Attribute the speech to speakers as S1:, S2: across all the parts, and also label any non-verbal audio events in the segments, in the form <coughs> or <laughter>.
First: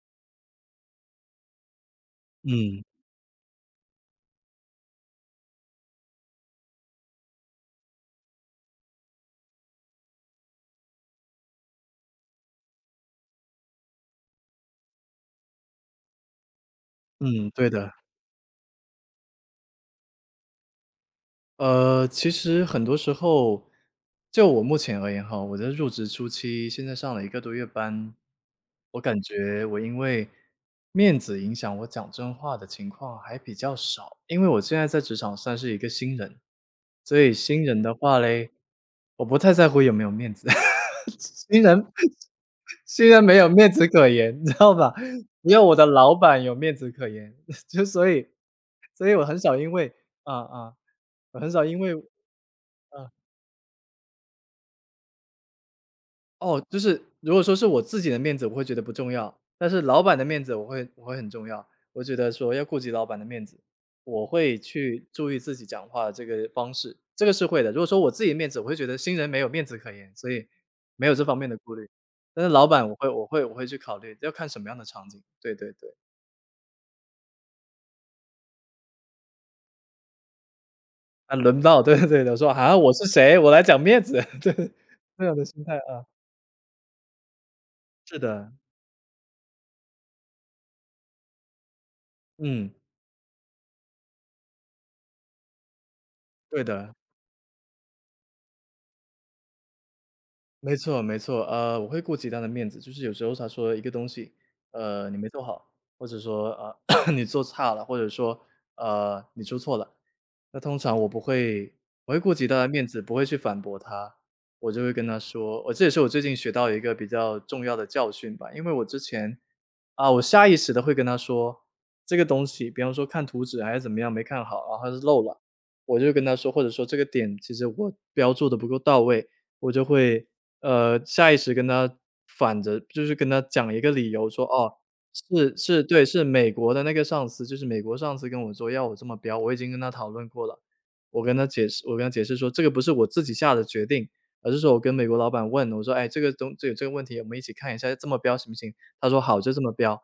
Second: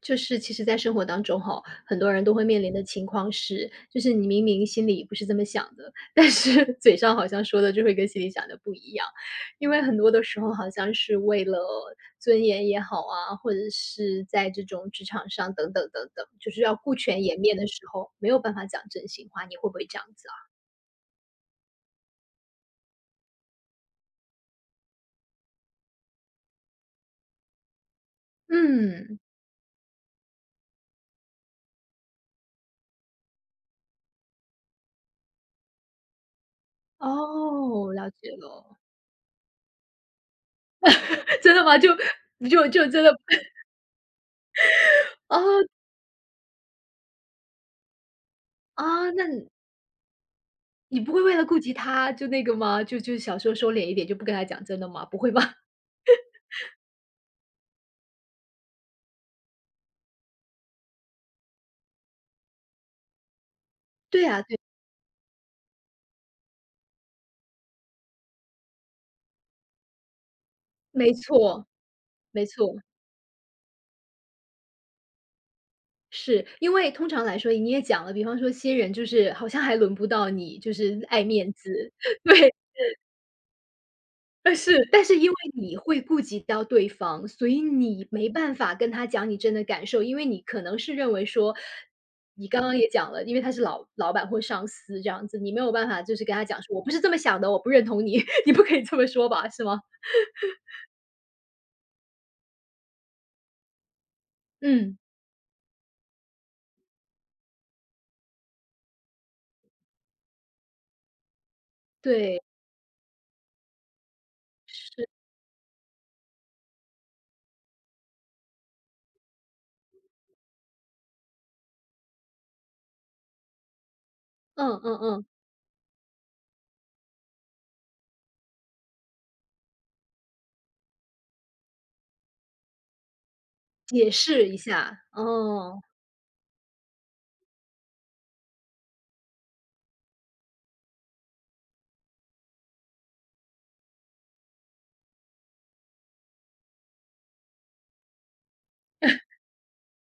S1: 就是其实在生活当中哈，很多人都会面临
S2: 嗯，
S1: 的情况是，就是你明明心里不是这么想的，但是 <laughs> 嘴上好像说的就会跟心里想的不一样。因为很多的时候好像是为了尊严也好啊，或者是在这种职场上等等等等，就是要顾全颜
S2: 嗯，
S1: 面的
S2: 对
S1: 时
S2: 的。
S1: 候，没有办法讲真心话，你会不会这样子啊？
S2: 其实很多时候，就我目前而言哈，我在入职初期，现在上了一个多月班，我
S1: 嗯，
S2: 感觉我因为面子影响我讲真话的情况还比较少。因为我现在在职场算是一个新人，所以新人的
S1: 哦，了
S2: 话
S1: 解
S2: 嘞，
S1: 了。
S2: 我不太在乎有没有面子。<laughs>
S1: <laughs> 真
S2: 新
S1: 的吗？
S2: 人
S1: 就真
S2: 新
S1: 的
S2: 人没有面子可言，你知道吧？
S1: 哦，
S2: 只有我的老板有面子可言，<laughs> 就所以所
S1: 啊，
S2: 以我
S1: 那
S2: 很少因为啊啊，
S1: 你不会为
S2: 我
S1: 了
S2: 很
S1: 顾
S2: 少
S1: 及
S2: 因为
S1: 他就那个吗？就
S2: 啊。
S1: 就小时候收敛一点，就不跟他讲真的吗？不会吧？<laughs>
S2: 哦，就是如果说是我自己的面子，我会觉得不重要，但是老板的面子我会很重要。我觉得说要顾及老板的面子，我
S1: 对啊，
S2: 会
S1: 对，
S2: 去注意自己讲话的这个方式，这个是会的。如果说我自己的面子，我会觉得新人没有面子可言，所以没有
S1: 没
S2: 这方面的
S1: 错，
S2: 顾虑。但
S1: 没
S2: 是老
S1: 错，
S2: 板我会去考虑，要看什么样的场景。对对对，
S1: 是因为通常来说你也讲了，比方说新人就是好像还轮不到你，就是爱
S2: 啊，
S1: 面
S2: 轮不到，<laughs>
S1: 子，
S2: 对对对
S1: <laughs>
S2: 的，我说
S1: 对，
S2: 啊，我是谁，我来讲面子，<laughs> 对，
S1: 是，但是
S2: 这
S1: 因为
S2: 样的心态
S1: 你会
S2: 啊，
S1: 顾及到对方，所以你
S2: 是
S1: 没
S2: 的，
S1: 办法跟他讲你真的感受，因为你可能是认为说，你刚
S2: 嗯，
S1: 刚也讲了，因为他是老老板或上司这样子，你没有办法就是跟他
S2: 对
S1: 讲说，我不
S2: 的。
S1: 是这么想的，我不认同你，<laughs> 你不可以这么说吧，是吗？
S2: 没错没错，我会顾及他的面子，就是有时候他说一个东西，
S1: 嗯，
S2: 你没做好，或者说<coughs> 你做差了，或者说你出错了，那通常我不会，我会顾
S1: 对，
S2: 及他的面子，不会去反驳他，我就会跟
S1: 是，
S2: 他说，我这也是我最近学到一个比较重要的教训吧，因为我之前啊，我下意识的会跟他说这个东西，比方说看图纸还是怎么样没看好，然
S1: 嗯
S2: 后他
S1: 嗯
S2: 是漏
S1: 嗯，
S2: 了，我就跟他说，或者说这个点其实我标注的不够到位。我就会，下意识跟他反着就是跟他讲一个
S1: 解
S2: 理由说，
S1: 释一
S2: 哦，
S1: 下，
S2: 是
S1: 哦，
S2: 是对，是美国的那个上司，就是美国上司跟我说要我这么标，我已经跟他讨论过了。我跟他解释说这个不是我自己下的决定，而是说我跟美国老板问，我说：“哎，这个东这有这个问题，我们一起看一下这么标行不行？”他说：“好，就这么标。”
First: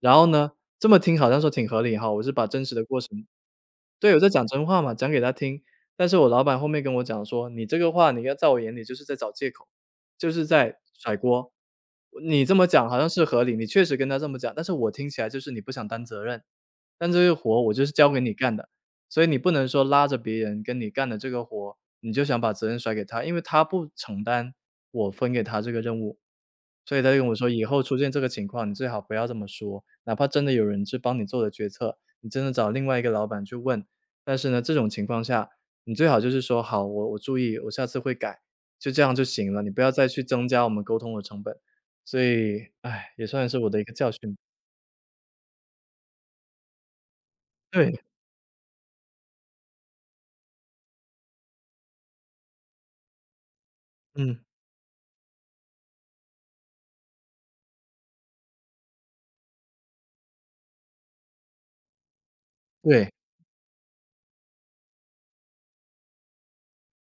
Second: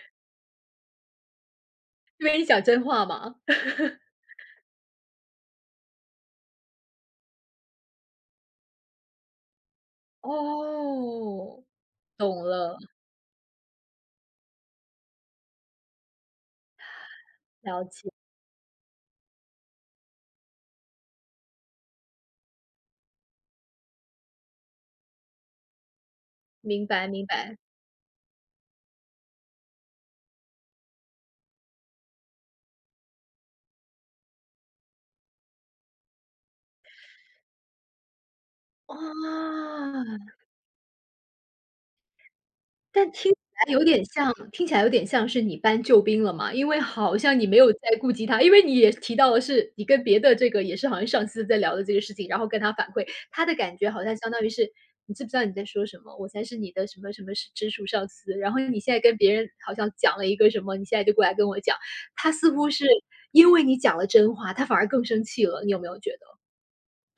S2: 然后呢，这么听好像说挺合理哈，我
S1: 因
S2: 是
S1: 为你
S2: 把
S1: 讲
S2: 真实的
S1: 真
S2: 过
S1: 话
S2: 程，
S1: 嘛。<laughs>
S2: 对，我在讲真话嘛，讲给他听。但是我老板后面跟我讲说：“你这个话，你要在我眼里就是在找借口，就是在甩锅。
S1: 哦，懂
S2: 你这么
S1: 了，
S2: 讲好像是合理，你确实跟他这么讲，但是我听起来就是你不想担责任。”但这个活我
S1: 了
S2: 就是交
S1: 解，
S2: 给你干的，所以你不能说拉着别人跟你干的这个活，你就想把责任甩给他，因为他不承担我分给他这个任务。
S1: 明
S2: 所以
S1: 白
S2: 他就
S1: 明
S2: 跟我说：
S1: 白。
S2: “以后出现这个情况，你最好不要这么说，哪怕真的有人去帮你做了决策，你真的找另外一个老板去问，但是呢，这种情况下，你最好就是说‘好，我注意，我下次会改’，就这样就行了，
S1: 哇！
S2: 你不要再去增加我们沟通的成本。”所以，
S1: 但
S2: 哎，也
S1: 听起
S2: 算是我
S1: 来
S2: 的一
S1: 有
S2: 个
S1: 点
S2: 教
S1: 像
S2: 训。
S1: 听起来有点像是你搬救兵了嘛，因为好像你没有在
S2: 对，
S1: 顾及他，因为你也提到的是你跟别的这个也是好像上司在聊的这个事情，然后跟他反馈，他的感觉好像相
S2: 嗯，
S1: 当于是“你知不知道你在说什么？我才是你的什么什么是直属上司，然后你现在跟别人好像讲了一个什么，你现在就过来跟我讲。”他似乎是
S2: 对。
S1: 因为你讲了真话，他反而更生气了，你有没有觉得？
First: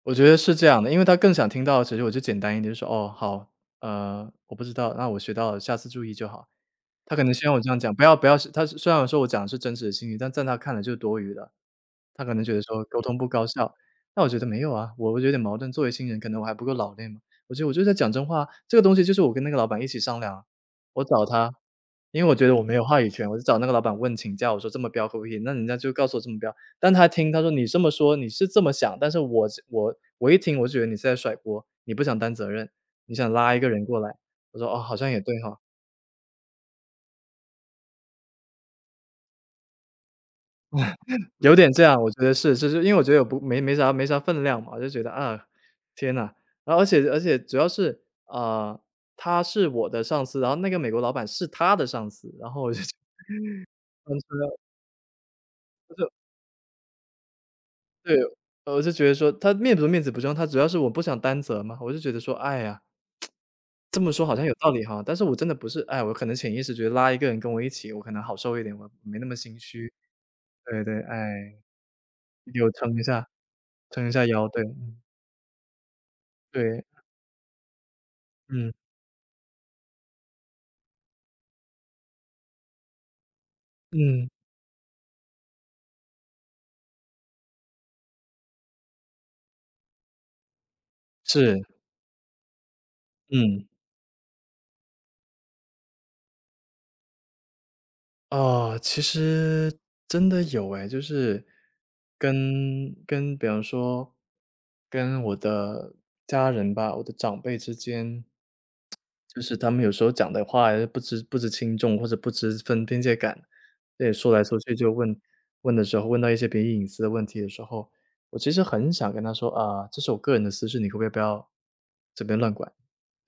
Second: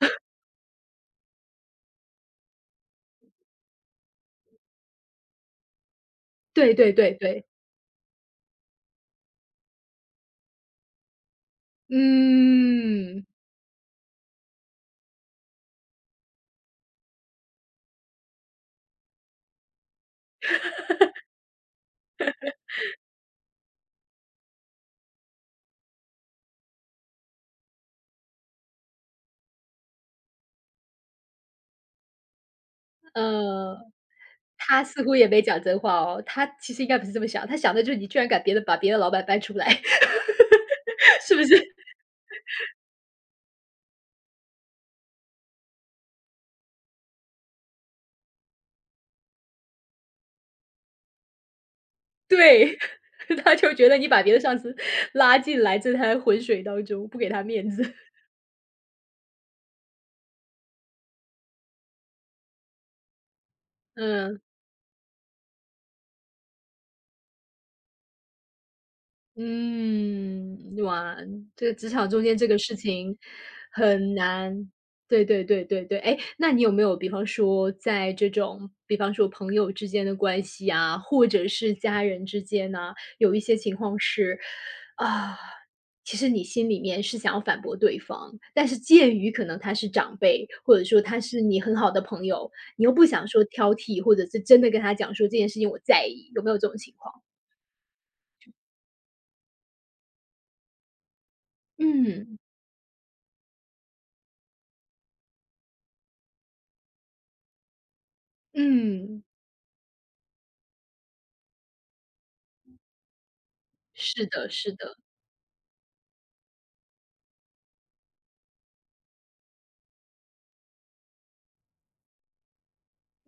S2: 我觉得是这样的，因为他更想听到，其实我就简单一点，就说：“哦，好，我不知道，那我学到了，下次注意就好。”
S1: 对对对
S2: 他可能希
S1: 对，
S2: 望我这样讲，不要是他虽然说我讲的是真实的心情，但在他看来就是多余的。他可能觉得说沟通
S1: 嗯，
S2: 不高效，但我觉得没有啊，我有点矛盾。作为新人，可能我还不够老练嘛，我觉得我就在讲真话。这个东西就是我跟那个老板一起商量啊我找他，因为我觉得我没有话语权，我就找那个老板问请假，我说这么标可不可以？那人家就告诉我这么标，但他听他说你这么说你是这么想，但是我一听我就觉得你是在甩锅，你不想担责任，你想拉一个
S1: 呃。
S2: 人过来。我说哦，
S1: 他
S2: 好
S1: 似
S2: 像
S1: 乎
S2: 也
S1: 也
S2: 对
S1: 没
S2: 哈。
S1: 讲真话哦，他其实应该不是这么想，他想的就是你居然敢别的把别的老板搬出来，<laughs> 是不
S2: 有点
S1: 是？
S2: 这样，我觉得是，就是因为我觉得我不没没啥分量嘛，我就觉得啊，天呐，然后而且主要是，啊，呃他是我的上司，然后那个美国老板是他的上司，然后我
S1: 对，
S2: 就觉得
S1: <laughs>
S2: <laughs>
S1: 他就觉得你
S2: 嗯
S1: 把别的上司拉进来这
S2: 就
S1: 滩浑水当中，不给他面子。<laughs>
S2: 对，我就觉得说他面不面子不重要，他主要是我不想担责嘛，我就觉得说，哎呀，这么说好
S1: 嗯，
S2: 像有道理哈，但是我真的不是，哎，我可能潜意识觉得拉一个人跟我一起，我可能好受一点，我没那么心虚，
S1: 嗯，
S2: 对对，
S1: 哇，
S2: 哎，
S1: 这个职场中间这个
S2: 有
S1: 事情
S2: 撑一
S1: 很
S2: 下腰，对，
S1: 难。
S2: 嗯
S1: 对对对对对，哎，那你有没
S2: 对，
S1: 有比方说在这种，
S2: 嗯
S1: 比方说朋友之间的关系啊，或者是家人之间呐，有一些情况
S2: 嗯。
S1: 是啊，其实你心里面是想要反驳对方，但是鉴于可能他是长辈，或者说他是你
S2: 是，
S1: 很好的朋友，你又不想说
S2: 嗯，
S1: 挑剔，或者是真的跟他讲说这件事情我在意，有没有这种情况？
S2: 哦，其实真的有诶，就是
S1: 嗯，
S2: 跟比方说跟我的家人吧，我的长辈之间，
S1: 嗯，
S2: 就是他们有时候讲的话不知轻重，或者不知分边界感，对，
S1: 是
S2: 说来
S1: 的，
S2: 说
S1: 是
S2: 去就
S1: 的，
S2: 问的时候，问到一些别人隐私的问题的时候，我其实很想跟他说啊，这是我个人的私事，你可不可以不要这边乱管，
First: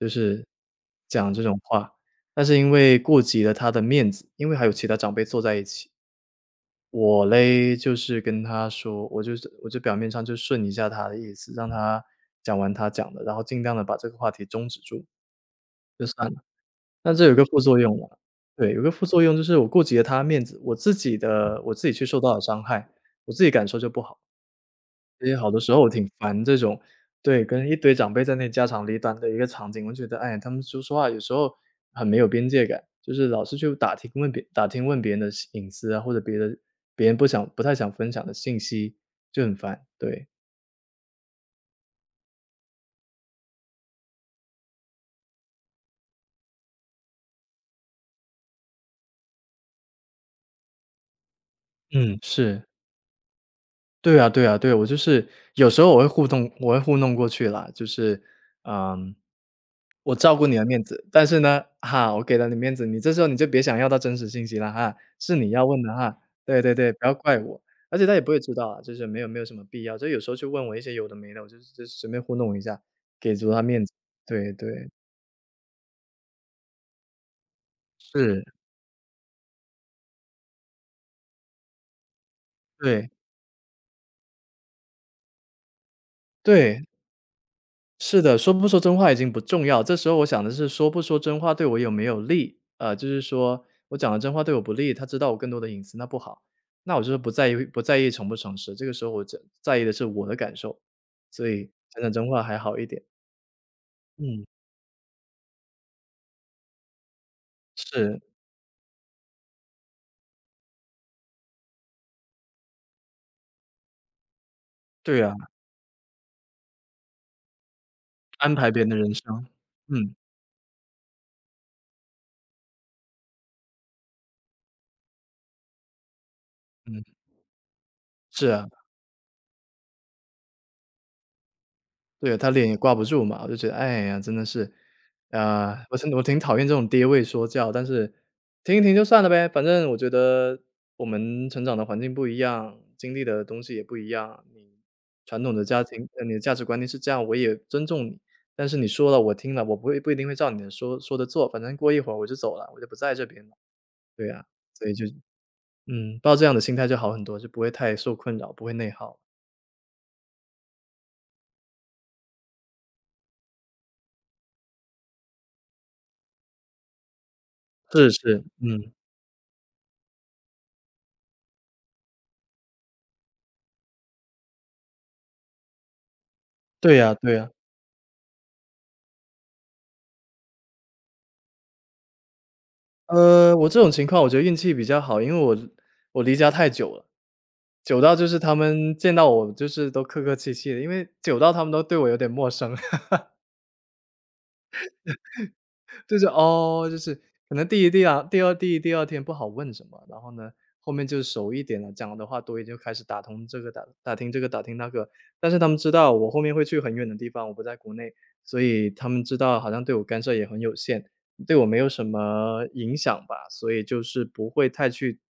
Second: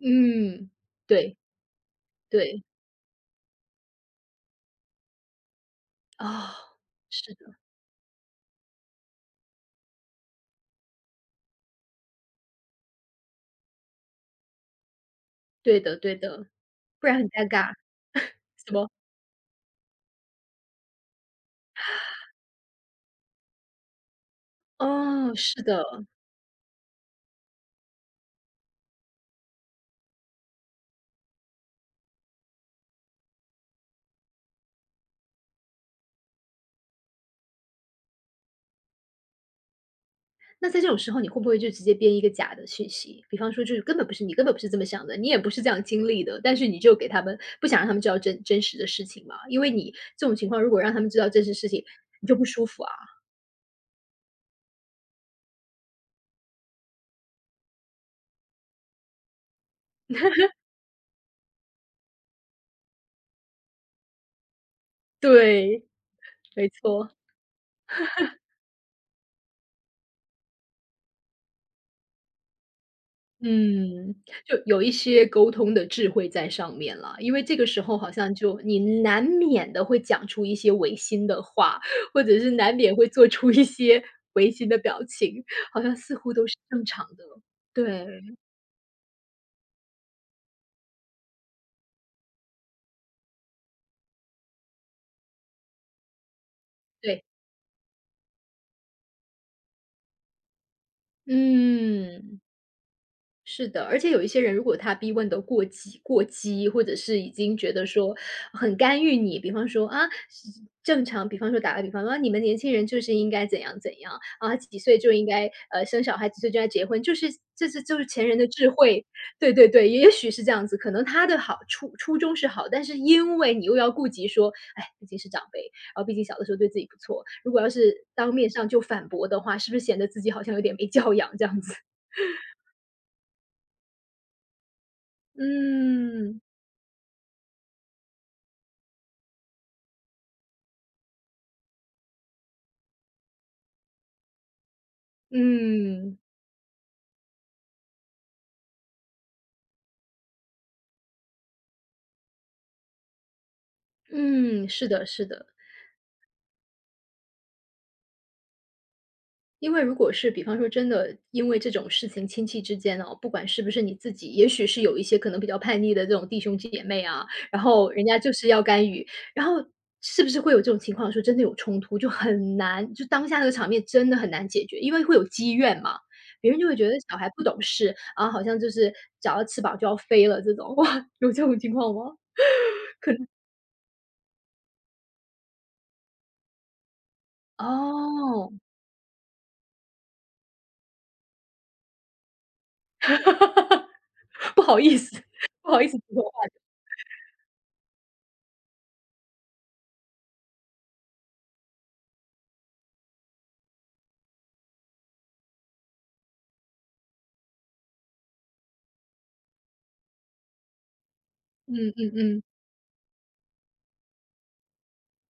S2: 就是讲
S1: 对
S2: 这种话。但是
S1: 对，
S2: 因为顾及了他的面子，因为还有其他长辈坐在一起，
S1: 啊，
S2: 我
S1: 是的，
S2: 嘞就是跟他说，我就表面上就顺一下他的意思，让他讲完他讲的，然后尽量的把这个话题终止住，
S1: 对的
S2: 就
S1: 对
S2: 算了。
S1: 的，不
S2: 但
S1: 然
S2: 这
S1: 很
S2: 有个
S1: 尴
S2: 副
S1: 尬，
S2: 作用啊，对，
S1: 什
S2: 有个
S1: 么？
S2: 副作用就是我顾及了他面子，我自己去受到了伤害，我自己感受就不好。所以
S1: 哦，
S2: 好多
S1: 是
S2: 时候
S1: 的。
S2: 我挺烦这种，对，跟一堆长辈在那里家长里短的一个场景，我觉得，哎，他们说说话有时候很没有边界感，就是老是去打听问别人的隐私啊，或者别人不太想分享的信息，就很烦，对，
S1: 那在这种时候，你会不会就直接编一个假的讯息？比方说，就是根本不是这么想的，你也不是这样经历的，但是你就给他们不想让他们知道真实的事情嘛？因为你这种情况，如果让他们知道真实事情，
S2: 嗯，
S1: 你就不舒
S2: 是。
S1: 服啊。
S2: 对啊对啊对，我就是有时候我会糊弄过去啦，就是，嗯，我照顾你的面子，但是呢，哈，我给了你面子，你这时候就别想要到真实信息了哈，是你要问
S1: 对，
S2: 的哈，对
S1: 没
S2: 对对，不
S1: 错，
S2: 要怪我。而且他也不会知道啊，就是没有什么必要，就有时候去问我一些有的没的，我就随便糊弄一下，给足他面子，
S1: 嗯，
S2: 对
S1: 就有
S2: 对，
S1: 一些沟通的智慧在上面了。因为这个时候好像
S2: 是，
S1: 就你难免的会讲出一些违心的话，或者是难免会
S2: 对，
S1: 做出一些 <laughs> 违心的表情，好像似乎都是
S2: 对。
S1: 正常的。对
S2: 是的，说不说真话已经不重要，这时候我想的是说不说真话对我有没有利？就是说我讲了真话对我不利，他知道我更多的隐私，那不好。那我就是
S1: 对，
S2: 不在意诚不诚实，这个时候我在意的是我的感受，所以讲真
S1: 嗯，
S2: 话还好一点。
S1: 是的，而且有一些
S2: 嗯，
S1: 人，如果他逼问的过激，或者是已经觉得说
S2: 是，
S1: 很干预你，比方说啊，是正常，比方说打个比方说，啊，你们年轻人就是应该怎样怎样啊，几岁就
S2: 对
S1: 应
S2: 啊，
S1: 该生小孩，几岁就该结婚，就是这是就是前人的
S2: 安
S1: 智
S2: 排别人的
S1: 慧，
S2: 人生。
S1: 对对对，也
S2: 嗯，
S1: 许是这样子，可能他的初初衷是好，但是因为你又要顾及说，哎，毕竟是长辈，然后毕竟小的时候对自己不
S2: 嗯，
S1: 错，如果要是当
S2: 是
S1: 面
S2: 啊。
S1: 上就反驳的话，是不是显得自己好像有点没教养这样子？
S2: 对，他脸也挂不住嘛，我就觉得，哎呀，真的是，啊，我挺
S1: 嗯，
S2: 讨厌这种爹位说教，但是听一听就算了呗，反正我觉得我们成长的环境不一样，经历的东西也不一样，你传统的家庭，
S1: 嗯，
S2: 你的价值观念是这样，我也尊重你，但是你说了，我听了，我不一定会照你的说的做，反正过一会儿我就走了，我就不在这边了，对呀，
S1: 嗯，
S2: 所
S1: 是
S2: 以就
S1: 的，是的。
S2: 抱这样的心态就好很多，就不会太受困扰，不会内耗。
S1: 因为如果是比方说真的因为这种事情，亲戚之间哦，不管是不是你自己，也许是有一些可能比较叛逆的这种弟兄姐妹啊，然后人
S2: 是
S1: 家就
S2: 是，
S1: 是要干
S2: 嗯，
S1: 预，然后是不是会有这种情况说真的有冲突，就很难，就当下那个场面真的很难解决，因为会有积怨嘛。别人就会觉得
S2: 对呀
S1: 小孩
S2: 对
S1: 不
S2: 呀。
S1: 懂事，啊，好像就是长了翅膀就要飞了这种，<laughs> 哇，有这种情况吗？
S2: 我这种情况我觉得运气比较好，因为我离家太久了，久到就是
S1: 哦，
S2: 他们见到我就是都客客气气的，因为久到他们都对我有点陌生。
S1: <laughs> 不好意思，不好意思
S2: 就是哦，就是可能第一、第二、第二、第一第二天不好问什么，然后呢，后面就熟一点了，讲的话多一点，就开始打听这个打听那个。但是他们知道我后面会去很远的地方，我不在国内，所以他们知道好像对我干涉也很有限，对我没有
S1: 嗯
S2: 什
S1: 嗯嗯
S2: 么影响吧，所以就是不会太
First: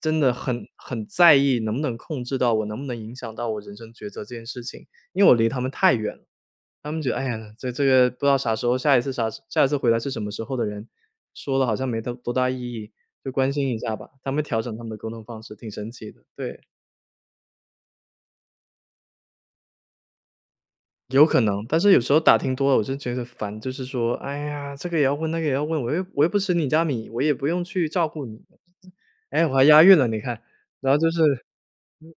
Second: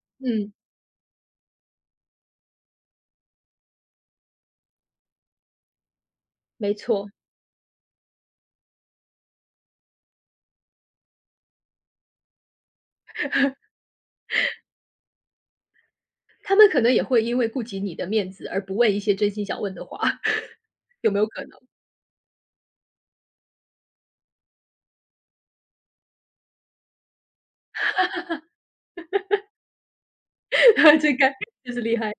S2: 真的
S1: 嗯，
S2: 很在意能不能控制到我，能不能影响到我人生抉择这件事情，因为我离他们太远了。
S1: 没
S2: 他们觉
S1: 错，
S2: 得，哎呀，这个不知道啥时候，下一次下一次回来是什么时候的人，说了好像没多大意义，就关心一下吧。他们调整他们的沟通方式，挺神奇的。
S1: 他
S2: 对，
S1: 们可能也会因为顾及你的面子而不问一些真心想问的话，<laughs> 有没有
S2: 有可
S1: 可能？
S2: 能，但是有时候打听多了，我就觉得烦，就是说，哎呀，这个也要问，那个也要问，我又不吃你家米，我也不用去照顾你，哎，我还押韵了，你看，然后
S1: <laughs>
S2: 就
S1: 这个
S2: 是
S1: 就是厉害，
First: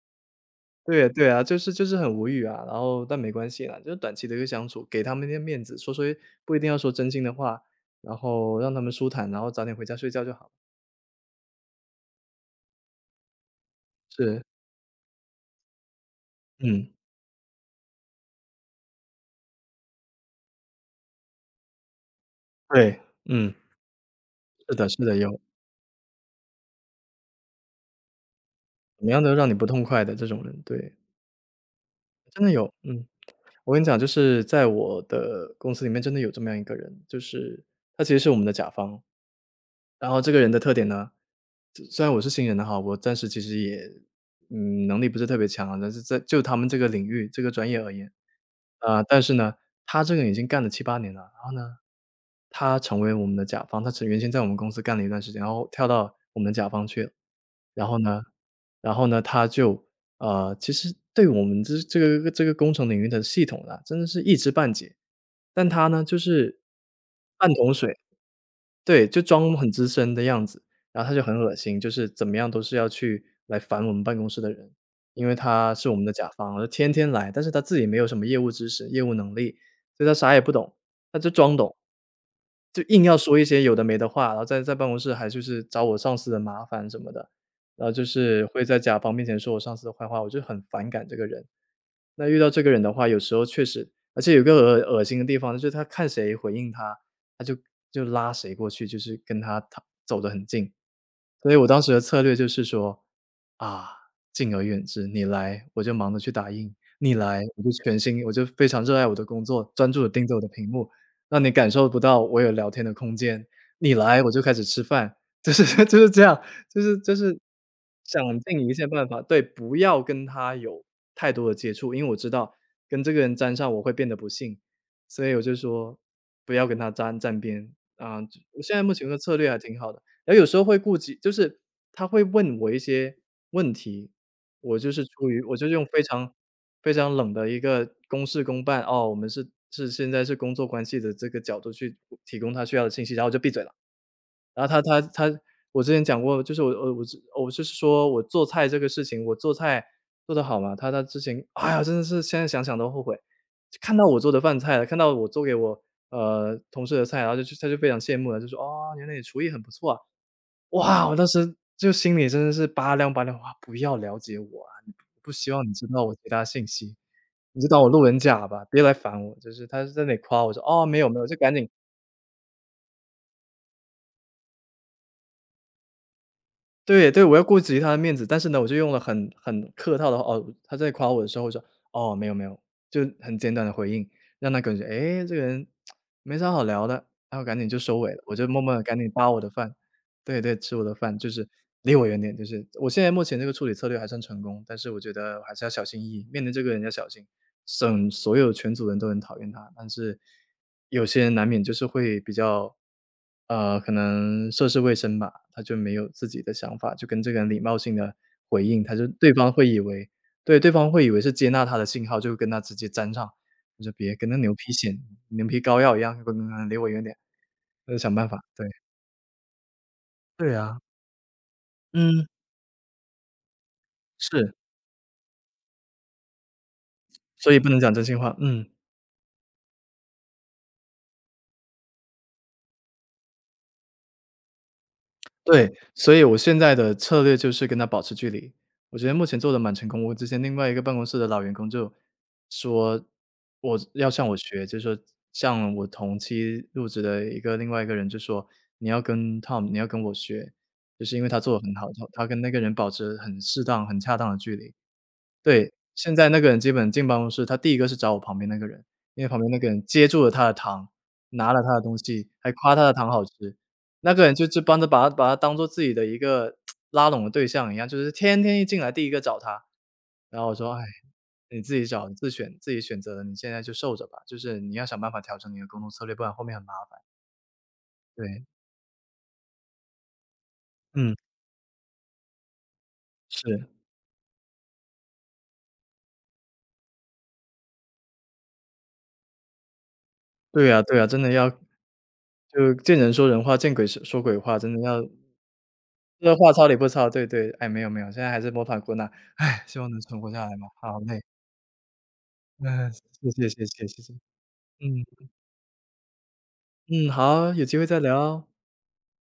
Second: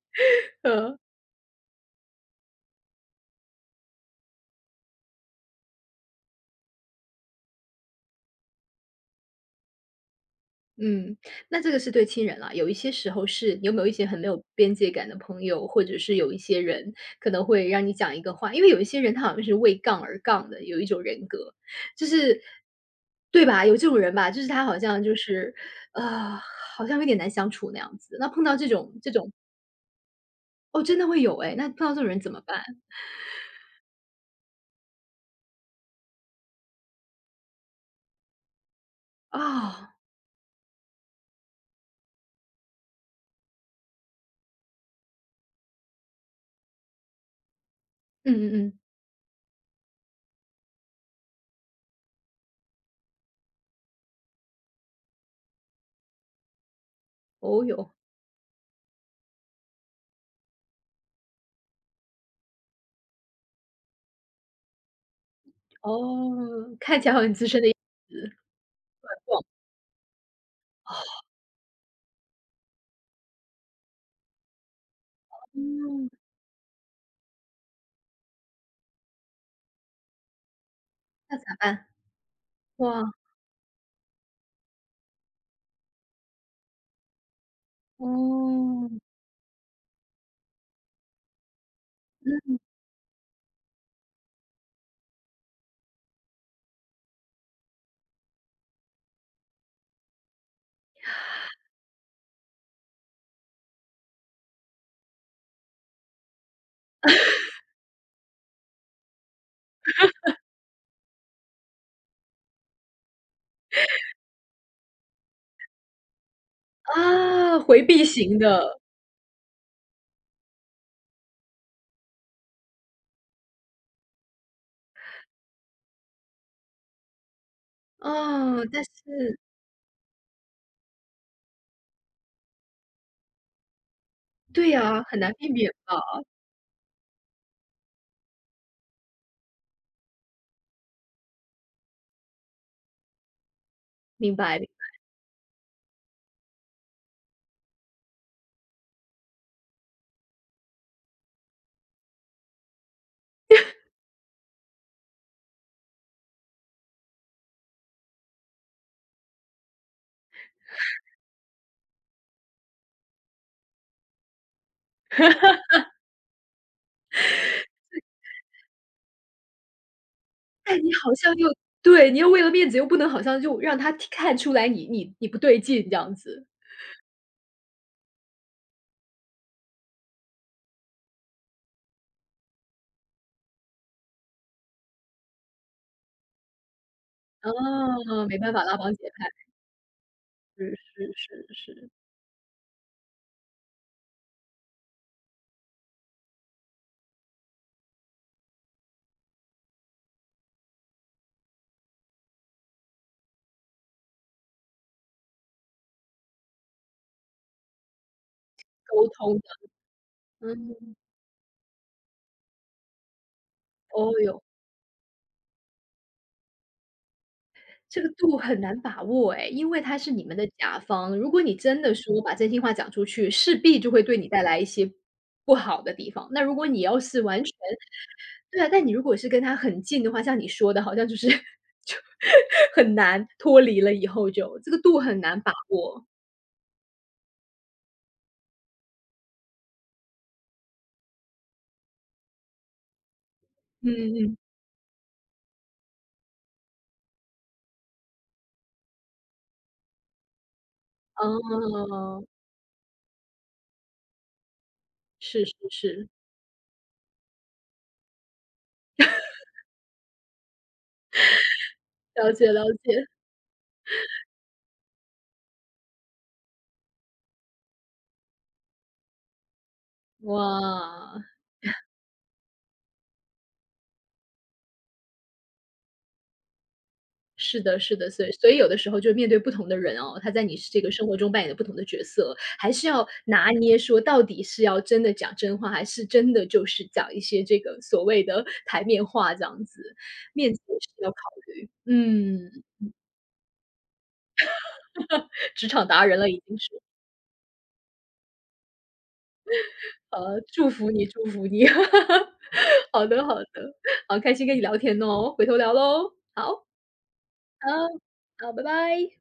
S1: 呃，
S2: 对对啊，就是很无语啊，然后但没关系啦，就是短期的一个相处，给他们一些面子，说说不一定要说真心的话，然后让他们舒坦，然后早点回家睡觉就好了。
S1: 嗯，那这个是对亲人啦，有一些时候是你有没有一些很没
S2: 是，
S1: 有边界感的朋友，或者是有一些
S2: 嗯，
S1: 人可能会让你讲一个话，因为有一些人他好像是为杠而杠的，有一种人格，就是
S2: 对，
S1: 对
S2: 嗯，
S1: 吧？有这种人吧，就是他
S2: 是
S1: 好
S2: 的是
S1: 像
S2: 的，
S1: 就
S2: 有
S1: 是呃，好像有点难相处那样子。那碰到这种
S2: 怎
S1: 这
S2: 么样
S1: 种
S2: 都让你不痛快的这种人，
S1: 哦，
S2: 对，
S1: 真的会有哎，那碰到这种人怎么
S2: 真的
S1: 办？
S2: 有，嗯，我跟你讲，就是在我的公司里面真的有这么样一个人，就是他其实是我们的甲方，
S1: 啊？
S2: 然后这个人的特点呢，虽然我是新人的哈，我暂时其实也，能力不是特别强，啊，但是在就他们这个领域、这个专业而言，
S1: 嗯嗯嗯，
S2: 啊，但是呢，他这个人已经干了七八年了，他成为我们的甲方，他曾原先在我们公司干了一段时间，然后跳到我们的甲方去了。
S1: 哦
S2: 然
S1: 哟，
S2: 后呢然后呢，他就，其实对我们这个工程领域的系统啊，真的是一知半解。但他呢，就是
S1: 哦，看起来很资
S2: 半
S1: 深的
S2: 桶
S1: 样
S2: 水。
S1: 子，
S2: 对，就装很资深的样子，然后他就很恶心，就是怎么样都是要去来烦我们办公室的人，因为他是我们
S1: 嗯，
S2: 的甲方，就天天来，但是他自己没有什么业务知识、业务能力，所以他啥也不懂，他就
S1: 那咋
S2: 装懂。
S1: 办？
S2: 就硬
S1: 哇，
S2: 要说一些有的没的话，然后在在办公室还就是找我上司的麻烦什么的，然后就是会在
S1: 哦，
S2: 甲方面前说我上司的坏话，我就很反感这个人。那遇到
S1: 嗯，
S2: 这个人的话，有时候确实而且有个恶心的地方，就是他看谁回应他，他就拉谁过去，就是跟他走得很近。所以我当时的策略就是说：“啊，敬而远之，你来我就忙着去打印，你来我就全心我就非常热爱我的工作，专注的盯着我的屏幕，让你感受不到我有聊天的空间。你来我就开始吃饭。<laughs>” 就是 <laughs> 就是这样，就是
S1: 啊，回避型
S2: 想尽一
S1: 的，
S2: 切办法对，不要跟他有太多的接触，因为我知道跟这个人沾上我会变得不幸，所以我就说不要跟他沾边啊。我
S1: 哦，
S2: 现
S1: 但
S2: 在目前的策
S1: 是
S2: 略还挺好的，然后有时候会顾及，就是他会问我一些问题，
S1: 对
S2: 我就是
S1: 呀，很
S2: 出
S1: 难
S2: 于
S1: 避
S2: 我就
S1: 免
S2: 用
S1: 吧。
S2: 非常非常冷的一个公事公办哦，我们是现在是工作关系的这个角度去提供他需要的信息，然后我就闭嘴了。
S1: 明白，
S2: 然后他他他我之前讲过，就是我就是说我做菜这个事情，我做菜做得好嘛？他之前，哎呀，真的是现在想想都后悔。看到我做的饭菜了，看到我做给我，同事的菜，然后就去他就非常羡慕了，就说：“哦，原来你厨艺很不错啊。”哇，我当时就心里真的是拔凉拔凉，哇，不要了解我啊，你不希望你知道我其他信息，你就当我路人甲吧，别来烦我。就是他是在那里夸我说：
S1: 但
S2: “哦，
S1: 你
S2: 没有
S1: 好
S2: 没有，就
S1: 像又
S2: 赶紧
S1: 对，你又为了面子又不能好像就让他听看出来你不对劲这样子，
S2: 对对，我要顾及他的面子，但是呢，我就用了很客套的话，哦，他在夸我的时候，我说：“哦，没有没有。”就很简短的回应，让他感觉哎，诶，这个人没啥好聊的，然后赶紧就收尾了。
S1: 哦，
S2: 我
S1: 没
S2: 就
S1: 办
S2: 默
S1: 法，
S2: 默
S1: 拉
S2: 的
S1: 帮
S2: 赶
S1: 结
S2: 紧
S1: 派，
S2: 扒我的饭，对对，
S1: 是
S2: 吃我的饭，就
S1: 是
S2: 是
S1: 是是，
S2: 离我远点，就是我现在目前这个处理策略还算成功，但是我觉得还是要小心翼翼，面对这个人要小心。省，所有全组人都很讨厌他，但是有些人难免就是会比较，可能涉世未深吧，他就没有自己的想法，就跟这个人礼貌性的回应，他就
S1: 沟
S2: 对
S1: 通的，
S2: 方会以为对，对方
S1: 嗯，
S2: 会以为是接纳他的信号，就跟他直接粘上，我说
S1: 哦
S2: 别跟那
S1: 哟。
S2: 牛皮癣、牛皮膏药一样，滚滚滚离我远点，那就
S1: 这个
S2: 想办
S1: 度
S2: 法，
S1: 很
S2: 对，
S1: 难把握哎，因为他是你们的
S2: 对啊，
S1: 甲方，如果你真的说
S2: 嗯，
S1: 把真心话讲出去，势必就会对你带
S2: 是，
S1: 来一些不好的地方。那如果你要是完
S2: 所
S1: 全
S2: 以不能讲真心话，
S1: 对
S2: 嗯。
S1: 啊，但你如果是跟他很近的话，像你说的，好像就是 <laughs> 就很难脱离了以后就这个度很难把
S2: 对，
S1: 握。
S2: 所以我现在的策略就是跟他保持距离。我觉得目前做的蛮成功，我之前另外一个办公室的老员工就说我要
S1: 嗯
S2: 向我
S1: 嗯，
S2: 学，就说像我同期入职的一个另外一个人就说：“你要跟 Tom，你要跟我学。”就是因为他做的很好，他
S1: 哦，
S2: 他跟那个人保持很适当、很恰当的距离。
S1: 是是
S2: 对，
S1: 是，
S2: 现在那个人基本进办公室，他第一个是找我旁边那个人，因为旁边那个人接住了他的糖，拿了他的东西，
S1: 了
S2: 还
S1: 解了
S2: 夸他的
S1: 解，
S2: 糖好吃。那个人就帮着把他当做自己的一个拉拢的对象一样，就是天天一进来第一个找他。然后我说：“哎，
S1: 哇。
S2: 你自己找，你自选自己选择的，你现在就受着吧，就是你要想办法调整你的沟通策略，不然后面很麻烦。”
S1: 是的，是的，所以
S2: 对，
S1: 所以有的时候就是面对不同的人哦，他在你这个生
S2: 嗯，
S1: 活中扮演的不同的角色，还是要拿
S2: 是，
S1: 捏说到底是要真的讲真话，还是真的就是讲一些这个所谓的台面话这样子，面子
S2: 对
S1: 也
S2: 啊
S1: 是
S2: 对啊，
S1: 要考
S2: 真的要
S1: 虑。嗯，
S2: 就见人说人话，见鬼说鬼话，真的要
S1: 职场达人了
S2: 这
S1: 已
S2: 话
S1: 经
S2: 糙
S1: 是，
S2: 理不糙，对对，哎，没有没有，现在还是摸爬滚打，哎希望能存活下来嘛，
S1: 祝福
S2: 好
S1: 你，
S2: 嘞，
S1: 祝福你。<laughs>
S2: 嗯，
S1: 好的，
S2: 谢
S1: 好
S2: 谢
S1: 的，
S2: 谢谢谢谢，
S1: 好开心跟你聊天
S2: 嗯，
S1: 哦，回头聊喽。好，
S2: 嗯，好，有
S1: 好。
S2: 机会再聊哦。
S1: 好，拜拜。